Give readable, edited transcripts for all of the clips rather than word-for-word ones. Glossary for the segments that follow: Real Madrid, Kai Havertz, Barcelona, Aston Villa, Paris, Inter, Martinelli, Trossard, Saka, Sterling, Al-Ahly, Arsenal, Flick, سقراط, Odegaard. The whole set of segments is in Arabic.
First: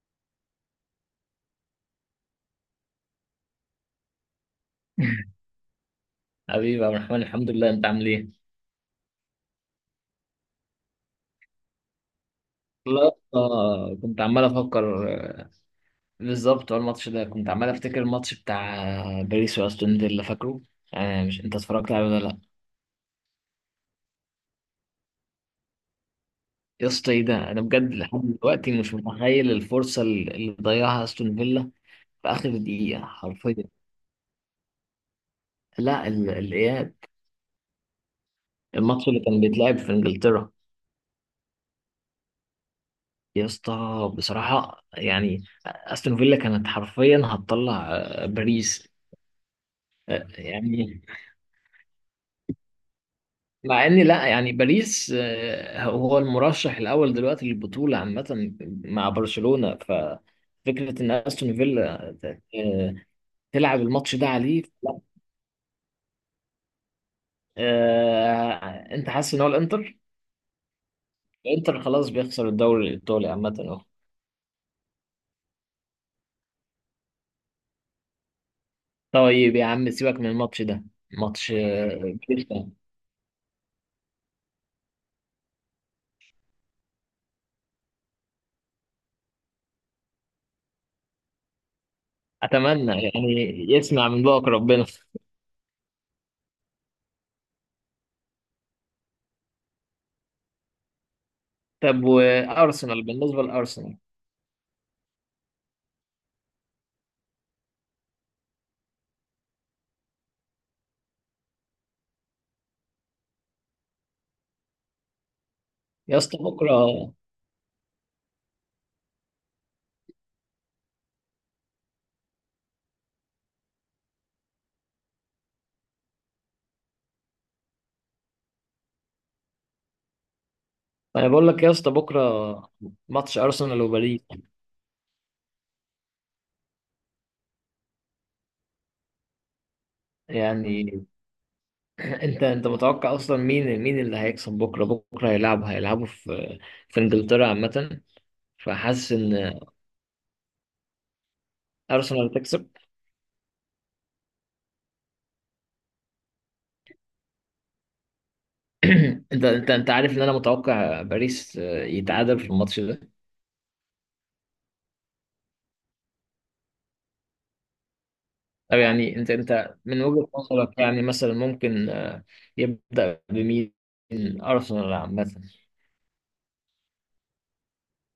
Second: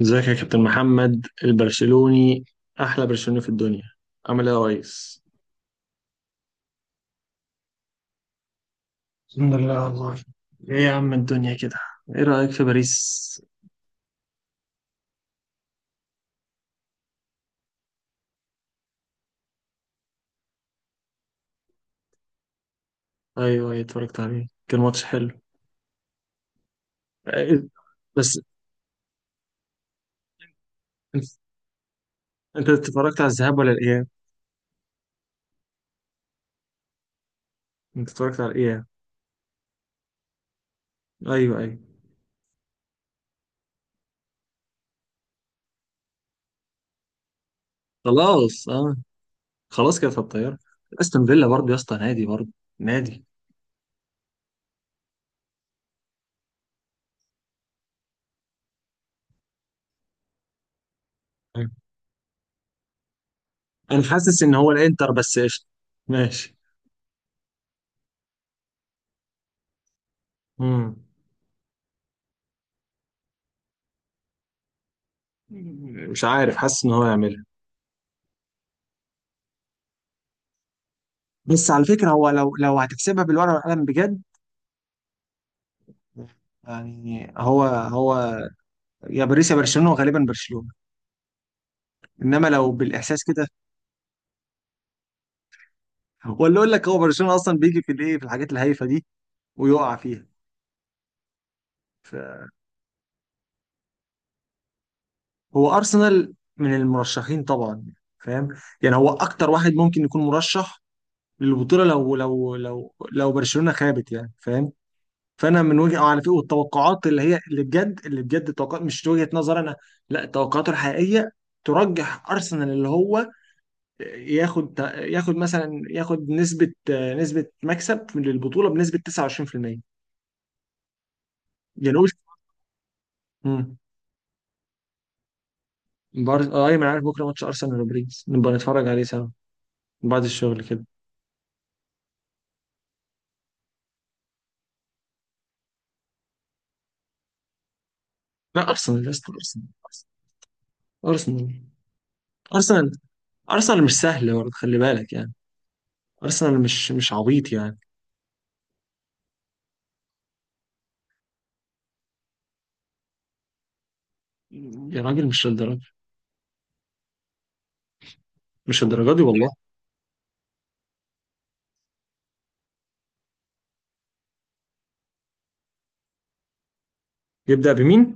ازيك يا كابتن محمد البرشلوني. احلى برشلوني في الدنيا. عامل ايه يا ريس؟ حبيبي يا عبد الرحمن، الحمد لله. انت عامل ايه؟ الحمد لله والله. ايه يا عم الدنيا كده. ايه رايك في لا، باريس؟ كنت عمال افكر، بالظبط. هو الماتش ده كنت عمال افتكر الماتش بتاع باريس واستون فيلا، فاكره؟ آه، مش انت اتفرجت عليه ولا لا؟ ايوه، ايوه، اتفرجت عليه، كان ماتش حلو. يا اسطى ايه ده؟ انا إيه، بجد لحد بس دلوقتي مش متخيل الفرصه اللي ضيعها انت استون فيلا في اخر انت دقيقه اتفرجت على الذهاب حرفيا. ولا الاياب؟ لا، الاياب. انت اتفرجت على الاياب. الماتش اللي كان بيتلعب في انجلترا. ايوه، ايوه. يا اسطى، بصراحه يعني استون فيلا كانت حرفيا هتطلع خلاص، باريس. اه، خلاص كده في الطياره. يعني، استون فيلا برضه يا اسطى، نادي، برضه نادي. مع ان، لا، يعني باريس هو المرشح الاول دلوقتي للبطوله عامه، مع برشلونه. ففكره ان استون أيوة. فيلا آه، تلعب انا الماتش ده حاسس ان عليه، هو لا. الانتر بس، قشطه. ماشي. آه، انت حاسس ان هو الانتر. مم. الانتر خلاص بيخسر الدوري الايطالي عامه اهو. مش عارف، حاسس ان هو يعملها. طيب يا عم، سيبك من الماتش ده. ماتش بس على فكرة هو باريس لو ده، لو هتحسبها بالورقة والقلم بجد، يعني هو يا باريس يا برشلونة، وغالبا برشلونة. انما لو اتمنى بالإحساس يعني كده، يسمع من بوك ربنا. ولا اقول لك هو برشلونة اصلا بيجي في الايه، في الحاجات الهايفة دي ويقع فيها. طب وارسنال؟ بالنسبه لارسنال هو ارسنال من المرشحين طبعا، فاهم. يعني هو اكتر واحد ممكن يكون مرشح للبطولة لو برشلونة خابت، يعني فاهم. فانا من وجهه يا على فكره، اسطى، بكره. والتوقعات اللي هي اللي بجد التوقعات، مش وجهه نظر انا. لا، التوقعات الحقيقيه ترجح ارسنال، اللي هو ياخد مثلا ياخد نسبه نسبه مكسب للبطوله بنسبه 29%. انا بقول لك يا اسطى، يعني قلت. بكره ماتش امم. ارسنال وباريس. بارز، اه، ايوه انا عارف بكره ماتش ارسنال وباريس، نبقى نتفرج عليه سوا بعد الشغل كده. يعني انت متوقع اصلا مين اللي هيكسب بكره؟ بكره هيلعبوا في انجلترا عامه. لا ارسنال يا فحاسس اسطى، ان ارسنال ارسنال ارسنال تكسب. ارسنال ارسنال مش سهل برضه، خلي بالك يعني. ارسنال مش عبيط يعني. انت عارف ان انا متوقع باريس يتعادل في الماتش ده. يا راجل مش للدرجه، طب مش للدرجه يعني دي انت والله. انت من وجهة نظرك، يعني مثلا ممكن يبدأ بمين؟ ارسنال عامه. يبدأ بمين؟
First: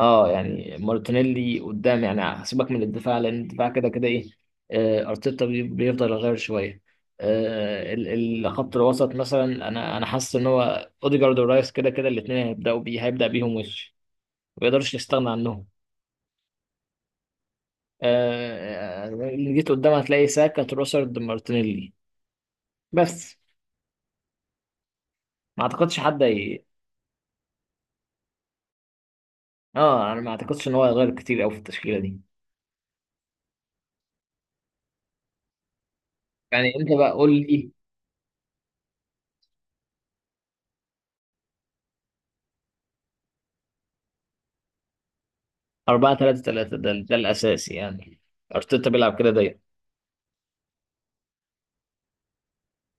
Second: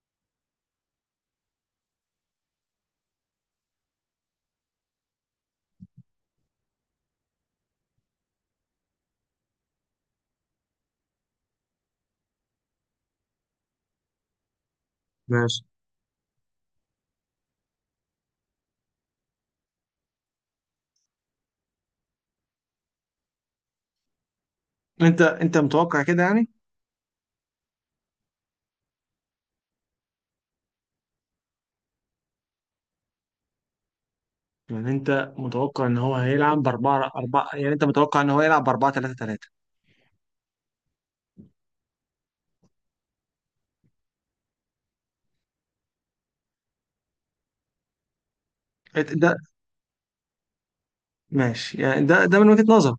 اه، يعني مارتينيلي قدام. يعني هسيبك من الدفاع، لان الدفاع كده كده ايه. ارتيتا بيفضل يغير شويه. الخط الوسط مثلا، انا حاسس ان هو اوديجارد ورايس كده كده الاثنين هيبدا بيهم. ما يقدرش يستغنى ماشي. عنهم. اللي جيت قدام هتلاقي ساكا، تروسرد، مارتينيلي بس. انت ما اعتقدش متوقع كده حد يعني. اه، انا ما اعتقدش ان هو هيغير كتير قوي في التشكيله دي. يعني انت متوقع ان هو هيلعب يعني انت باربعة بقى قول اربعة لي، يعني انت متوقع ان هو يلعب بـ4-3-3. 4-3-3 ده الاساسي، يعني ارتيتا بيلعب ده كده دايما. ماشي يعني، ده من وجهة نظر.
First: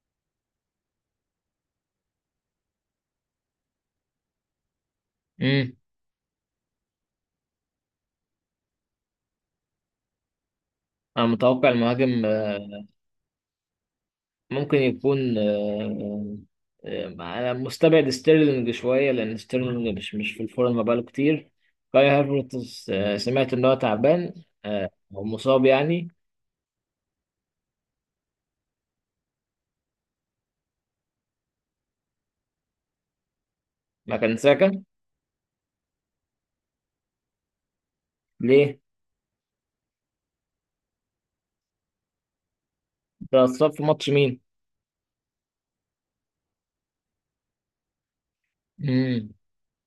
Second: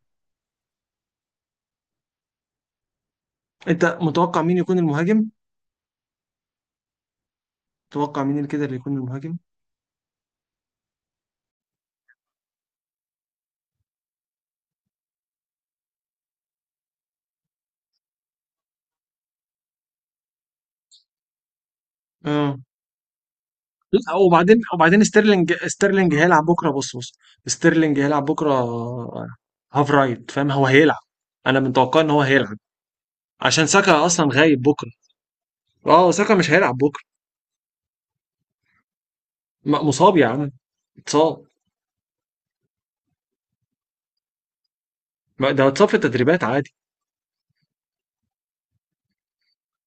انت متوقع مين يكون المهاجم؟ امم متوقع مين اللي كده اللي يكون المهاجم؟ انا متوقع المهاجم ممكن يكون انا مستبعد ستيرلينج شويه، لان ستيرلينج مش في الفورم بقاله كتير. كاي اه، هافرتز سمعت ان هو لا، تعبان وبعدين وبعدين او ستيرلينج مصاب يعني، ستيرلينج هيلعب بكره. بص بص، ستيرلينج هيلعب بكره. هاف رايت، فاهم. هو هيلعب، انا متوقع ان هو هيلعب عشان ساكا اصلا مكان غايب ساكا. بكره. اه، ساكا مش هيلعب بكره. ليه؟ مصاب يا عم، اتصاب. ده اتصاب في ماتش مين؟ ما ده اتصاب في التدريبات عادي. امم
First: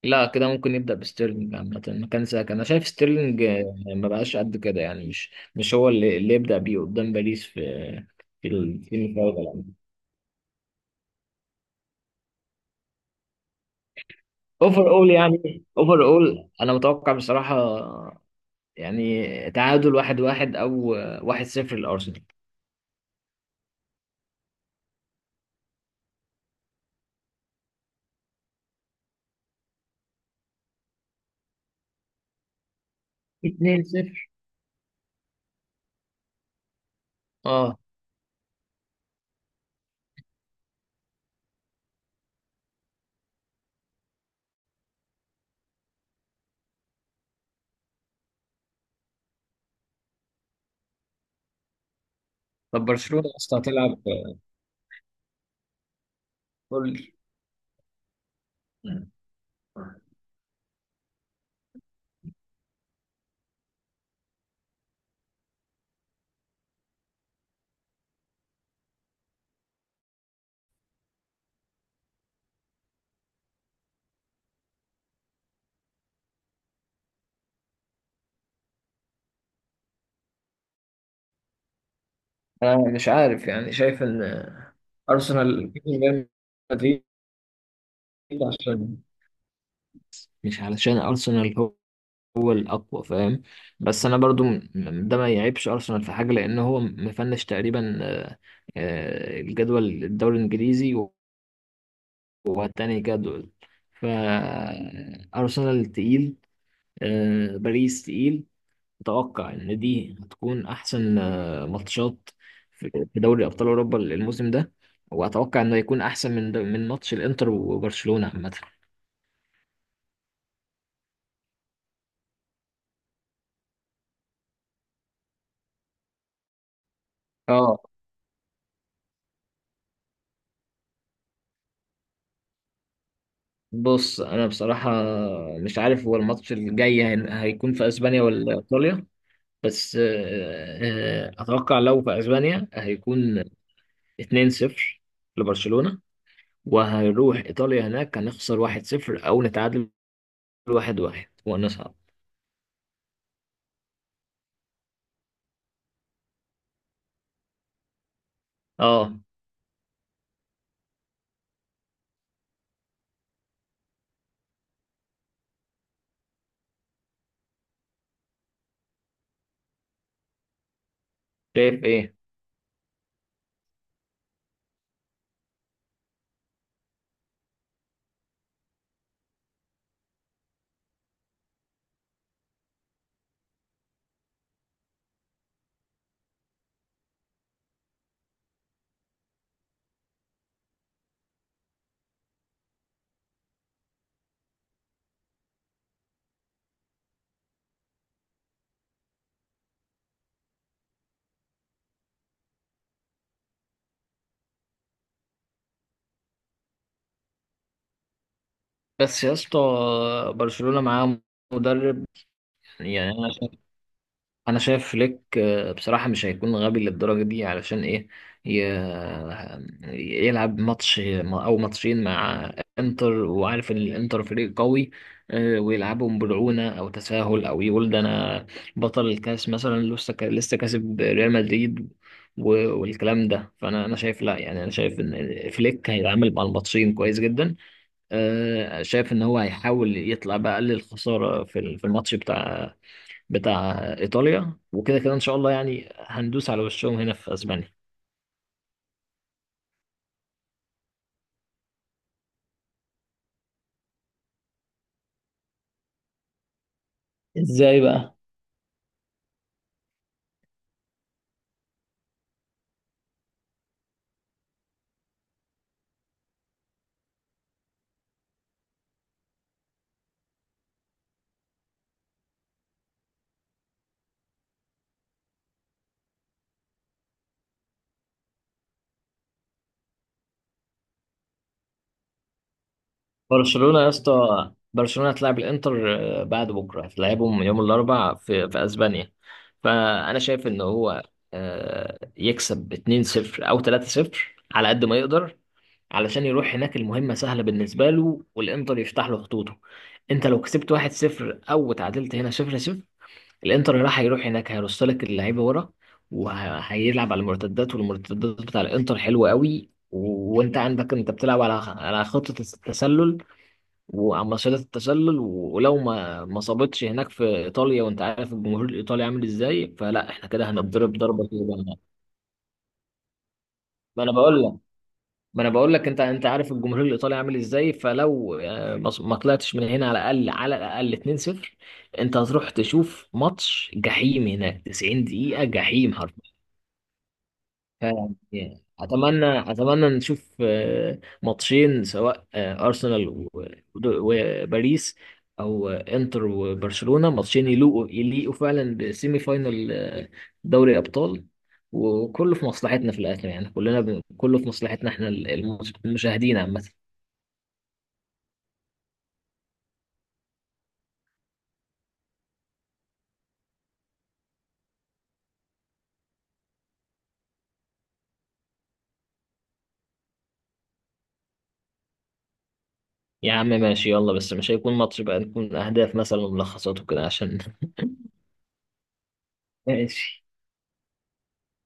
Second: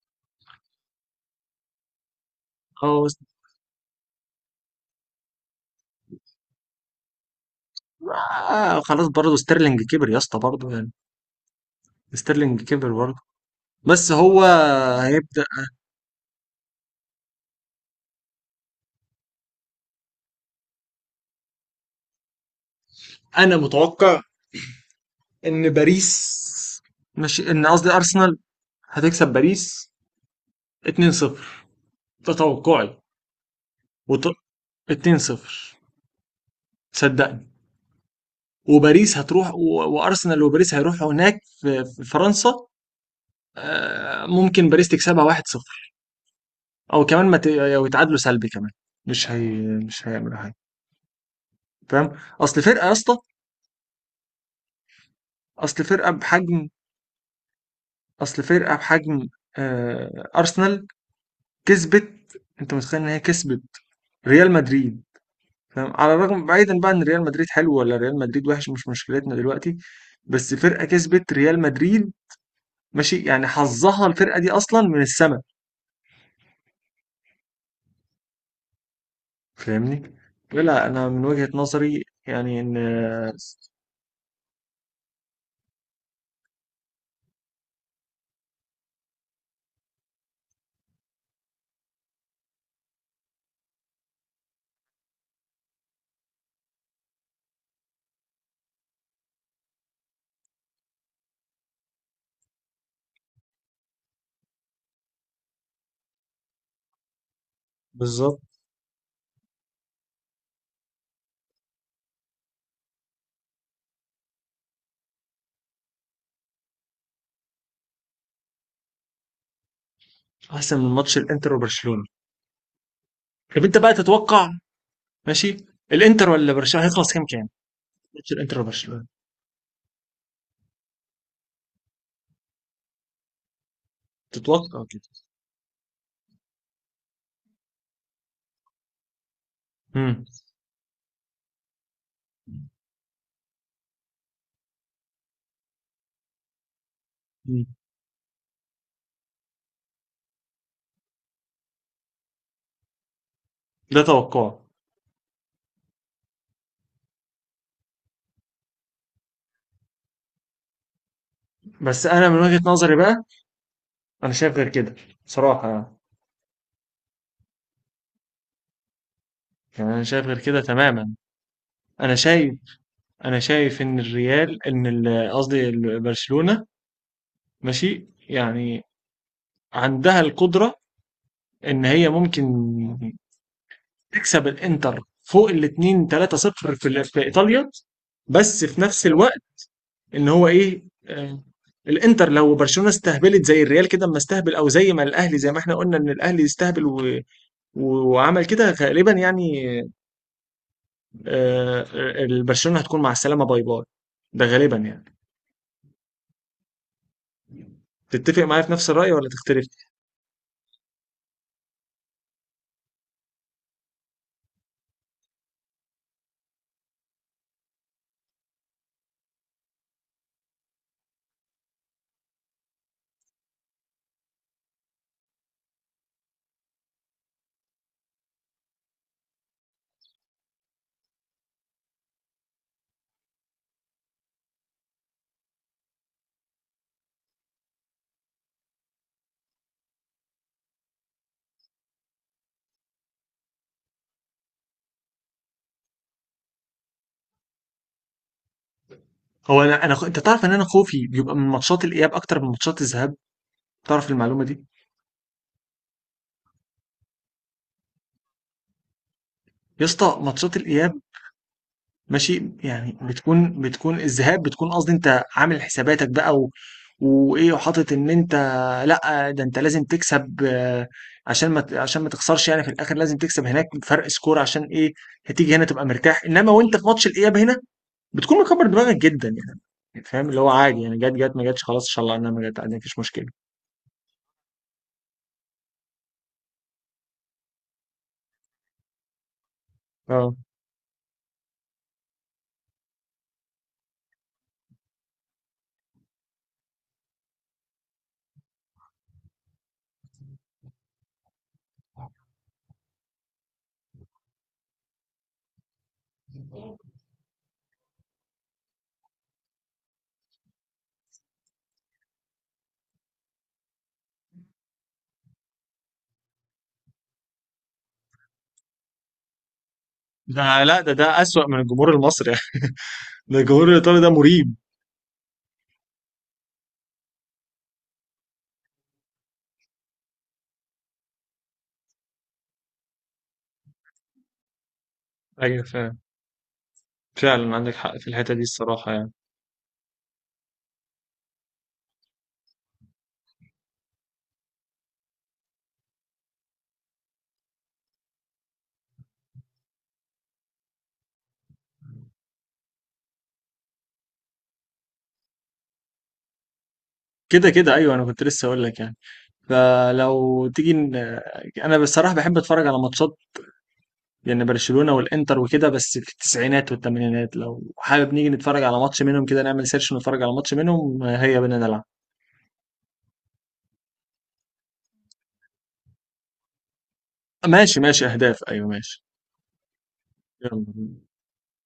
لا، كده ممكن يبدا بستيرلينج عامه مكان ساكا. انا شايف اه، ستيرلينج ما بقاش قد كده، يعني مش هو اللي يبدا بيه قدام باريس في خلاص السيمي برضه فاينال. ستيرلينج كبر يا اسطى برضه يعني. ستيرلينج كبر برضه. بس هو هيبدأ. اوفر اول انا متوقع بصراحه، يعني تعادل 1-1، او 1-0 لارسنال، انا متوقع ان باريس، مش ان، قصدي ارسنال هتكسب باريس 2-0. ده توقعي. 2 وط... صفر 2-0، صدقني. اه. وباريس هتروح وارسنال وباريس هيروحوا هناك في فرنسا. ممكن باريس تكسبها 1-0، او كمان ما ت... أو يتعادلوا سلبي كمان. مش هي، مش هيعمل، فاهم. اصل طب فرقه يا اسطى، برشلونه اصلا هتلعب، اصل فرقه بحجم قول لي. اصل فرقه بحجم آه ارسنال كسبت. انت متخيل ان هي كسبت ريال مدريد؟ فاهم، على الرغم، بعيدا بقى ان ريال مدريد حلو ولا ريال مدريد وحش، مش مشكلتنا دلوقتي. بس فرقه كسبت ريال مدريد، ماشي يعني، حظها الفرقه دي اصلا من السما، فاهمني. لا انا من وجهه نظري يعني ان، انا مش عارف، يعني شايف ان ارسنال من ريال مدريد، عشان مش علشان ارسنال هو الاقوى فاهم، بس انا برضو. ده ما يعيبش ارسنال في حاجه، لان هو مفنش تقريبا الجدول الدوري الانجليزي والتاني جدول. فأرسنال تقيل، باريس بالظبط، تقيل. أتوقع إن دي هتكون أحسن ماتشات في دوري أبطال أوروبا الموسم ده. وأتوقع إنه يكون أحسن من ماتش الإنتر وبرشلونة عامة. احسن من ماتش الانتر وبرشلونه. طب انت بقى تتوقع ماشي، الانتر ولا برشلونه هيخلص كام كام اه، ماتش الانتر وبرشلونه؟ بص، أنا تتوقع بصراحة كده. مش عارف هو الماتش الجاي هيكون في أسبانيا ولا إيطاليا. بس امم. أتوقع لو في أسبانيا هيكون 2-0 لبرشلونة، وهنروح مم. ايطاليا، هناك هنخسر 1-0، او نتعادل 1-1 ونصعد. ده توقع. اه. بس انا من وجهة نظري بقى، انا شايف غير كده صراحة يعني. يعني انا شايف غير كده تماما. شايف انا ايه؟ شايف انا شايف ان الريال، قصدي برشلونة، ماشي يعني عندها القدرة ان هي ممكن تكسب الانتر فوق الاتنين 3 صفر في في ايطاليا. بس في نفس الوقت ان هو ايه، آه، الانتر لو برشلونه استهبلت زي الريال كده، اما استهبل، او زي ما الاهلي، زي ما احنا قلنا ان الاهلي استهبل و... وعمل كده غالبا يعني. آه، برشلونه هتكون مع السلامه، باي باي، ده غالبا يعني. تتفق معايا في نفس الرأي بس ولا يا اسطى، تختلف؟ برشلونة معاه مدرب، يعني انا شايف فليك بصراحه مش هيكون غبي للدرجه دي، علشان ايه؟ يلعب ماتش او ماتشين مع انتر وعارف ان الانتر فريق قوي ويلعبهم برعونه او تساهل، او يقول ده انا بطل الكاس مثلا، لسه لسه كاسب ريال مدريد والكلام ده. فانا انا شايف لا يعني انا شايف ان فليك هيتعامل مع الماتشين كويس جدا، شايف ان هو هيحاول يطلع باقل الخساره في في الماتش بتاع ايطاليا. وكده كده ان شاء الله، يعني هندوس على وشهم هنا في اسبانيا. هو انا انت تعرف ان انا خوفي بيبقى من ماتشات الاياب اكتر من ماتشات الذهاب، تعرف المعلومة دي؟ ازاي بقى؟ يا اسطى ماتشات الاياب، ماشي يعني، بتكون الذهاب بتكون، قصدي انت عامل حساباتك بقى وايه، وحاطط ان انت، لا، ده انت لازم تكسب، عشان ما ت- عشان ما تخسرش يعني في الاخر، لازم تكسب هناك فرق سكور، عشان ايه؟ هتيجي هنا تبقى مرتاح، انما وانت في ماتش الاياب هنا، بتكون مكبر دماغك جدا يعني. فاهم اللي هو عادي يعني، جت جت ما جتش، خلاص ان شاء الله انها ما جت عادي، مفيش مشكله. برشلونة يا اسطى، برشلونة هتلاعب الانتر بعد بكره، هتلاعبهم يوم الاربعاء في اسبانيا. فانا اه، شايف ان هو يكسب 2-0 او 3-0 على قد ما يقدر، علشان يروح هناك المهمة سهلة بالنسبة له، والإنتر يفتح له خطوطه. أنت لو كسبت 1-0 أو تعادلت هنا 0-0، الانتر هيروح هناك هيرص لك اللعيبه ورا، وهيلعب على المرتدات. والمرتدات بتاع الانتر حلوه قوي، وانت عندك انت بتلعب على خطه التسلل وعلى مصيدة التسلل. ولو ما صابتش هناك في ايطاليا، وانت عارف الجمهور الايطالي عامل ازاي، فلا احنا كده ده، لا، ده هنضرب ده ضربه كده اسوأ من بقى. الجمهور المصري يعني. ده الجمهور الايطالي ما ده انا بقول لك مريب. ما انا بقول لك، انت عارف الجمهور الايطالي عامل ازاي، فلو ما طلعتش من هنا على الاقل على الاقل 2-0، انت هتروح تشوف ماتش جحيم هناك، 90 دقيقة ايوه جحيم. فاهم، فعلا عندك حق في الحته دي يعني الصراحه يعني. اتمنى نشوف ماتشين، سواء ارسنال وباريس، او انتر وبرشلونة، ماتشين يليقوا يليقوا فعلا بسيمي فاينال دوري الابطال. وكله في مصلحتنا في الاخر، يعني كله في مصلحتنا احنا المشاهدين عامة. كده كده ايوه، انا كنت لسه اقول لك يعني، فلو تيجي يعني انا بصراحه بحب اتفرج على ماتشات، يعني برشلونه والانتر وكده، بس في التسعينات والثمانينات، لو حابب نيجي نتفرج على ماتش منهم كده، نعمل سيرش ونتفرج على ماتش منهم، هيا بينا نلعب. يا عم ماشي، يلا، بس مش هيكون ماتش بقى، نكون اهداف مثلا وملخصات وكده عشان ماشي، ماشي اهداف، ايوه ماشي، ماشي. يلا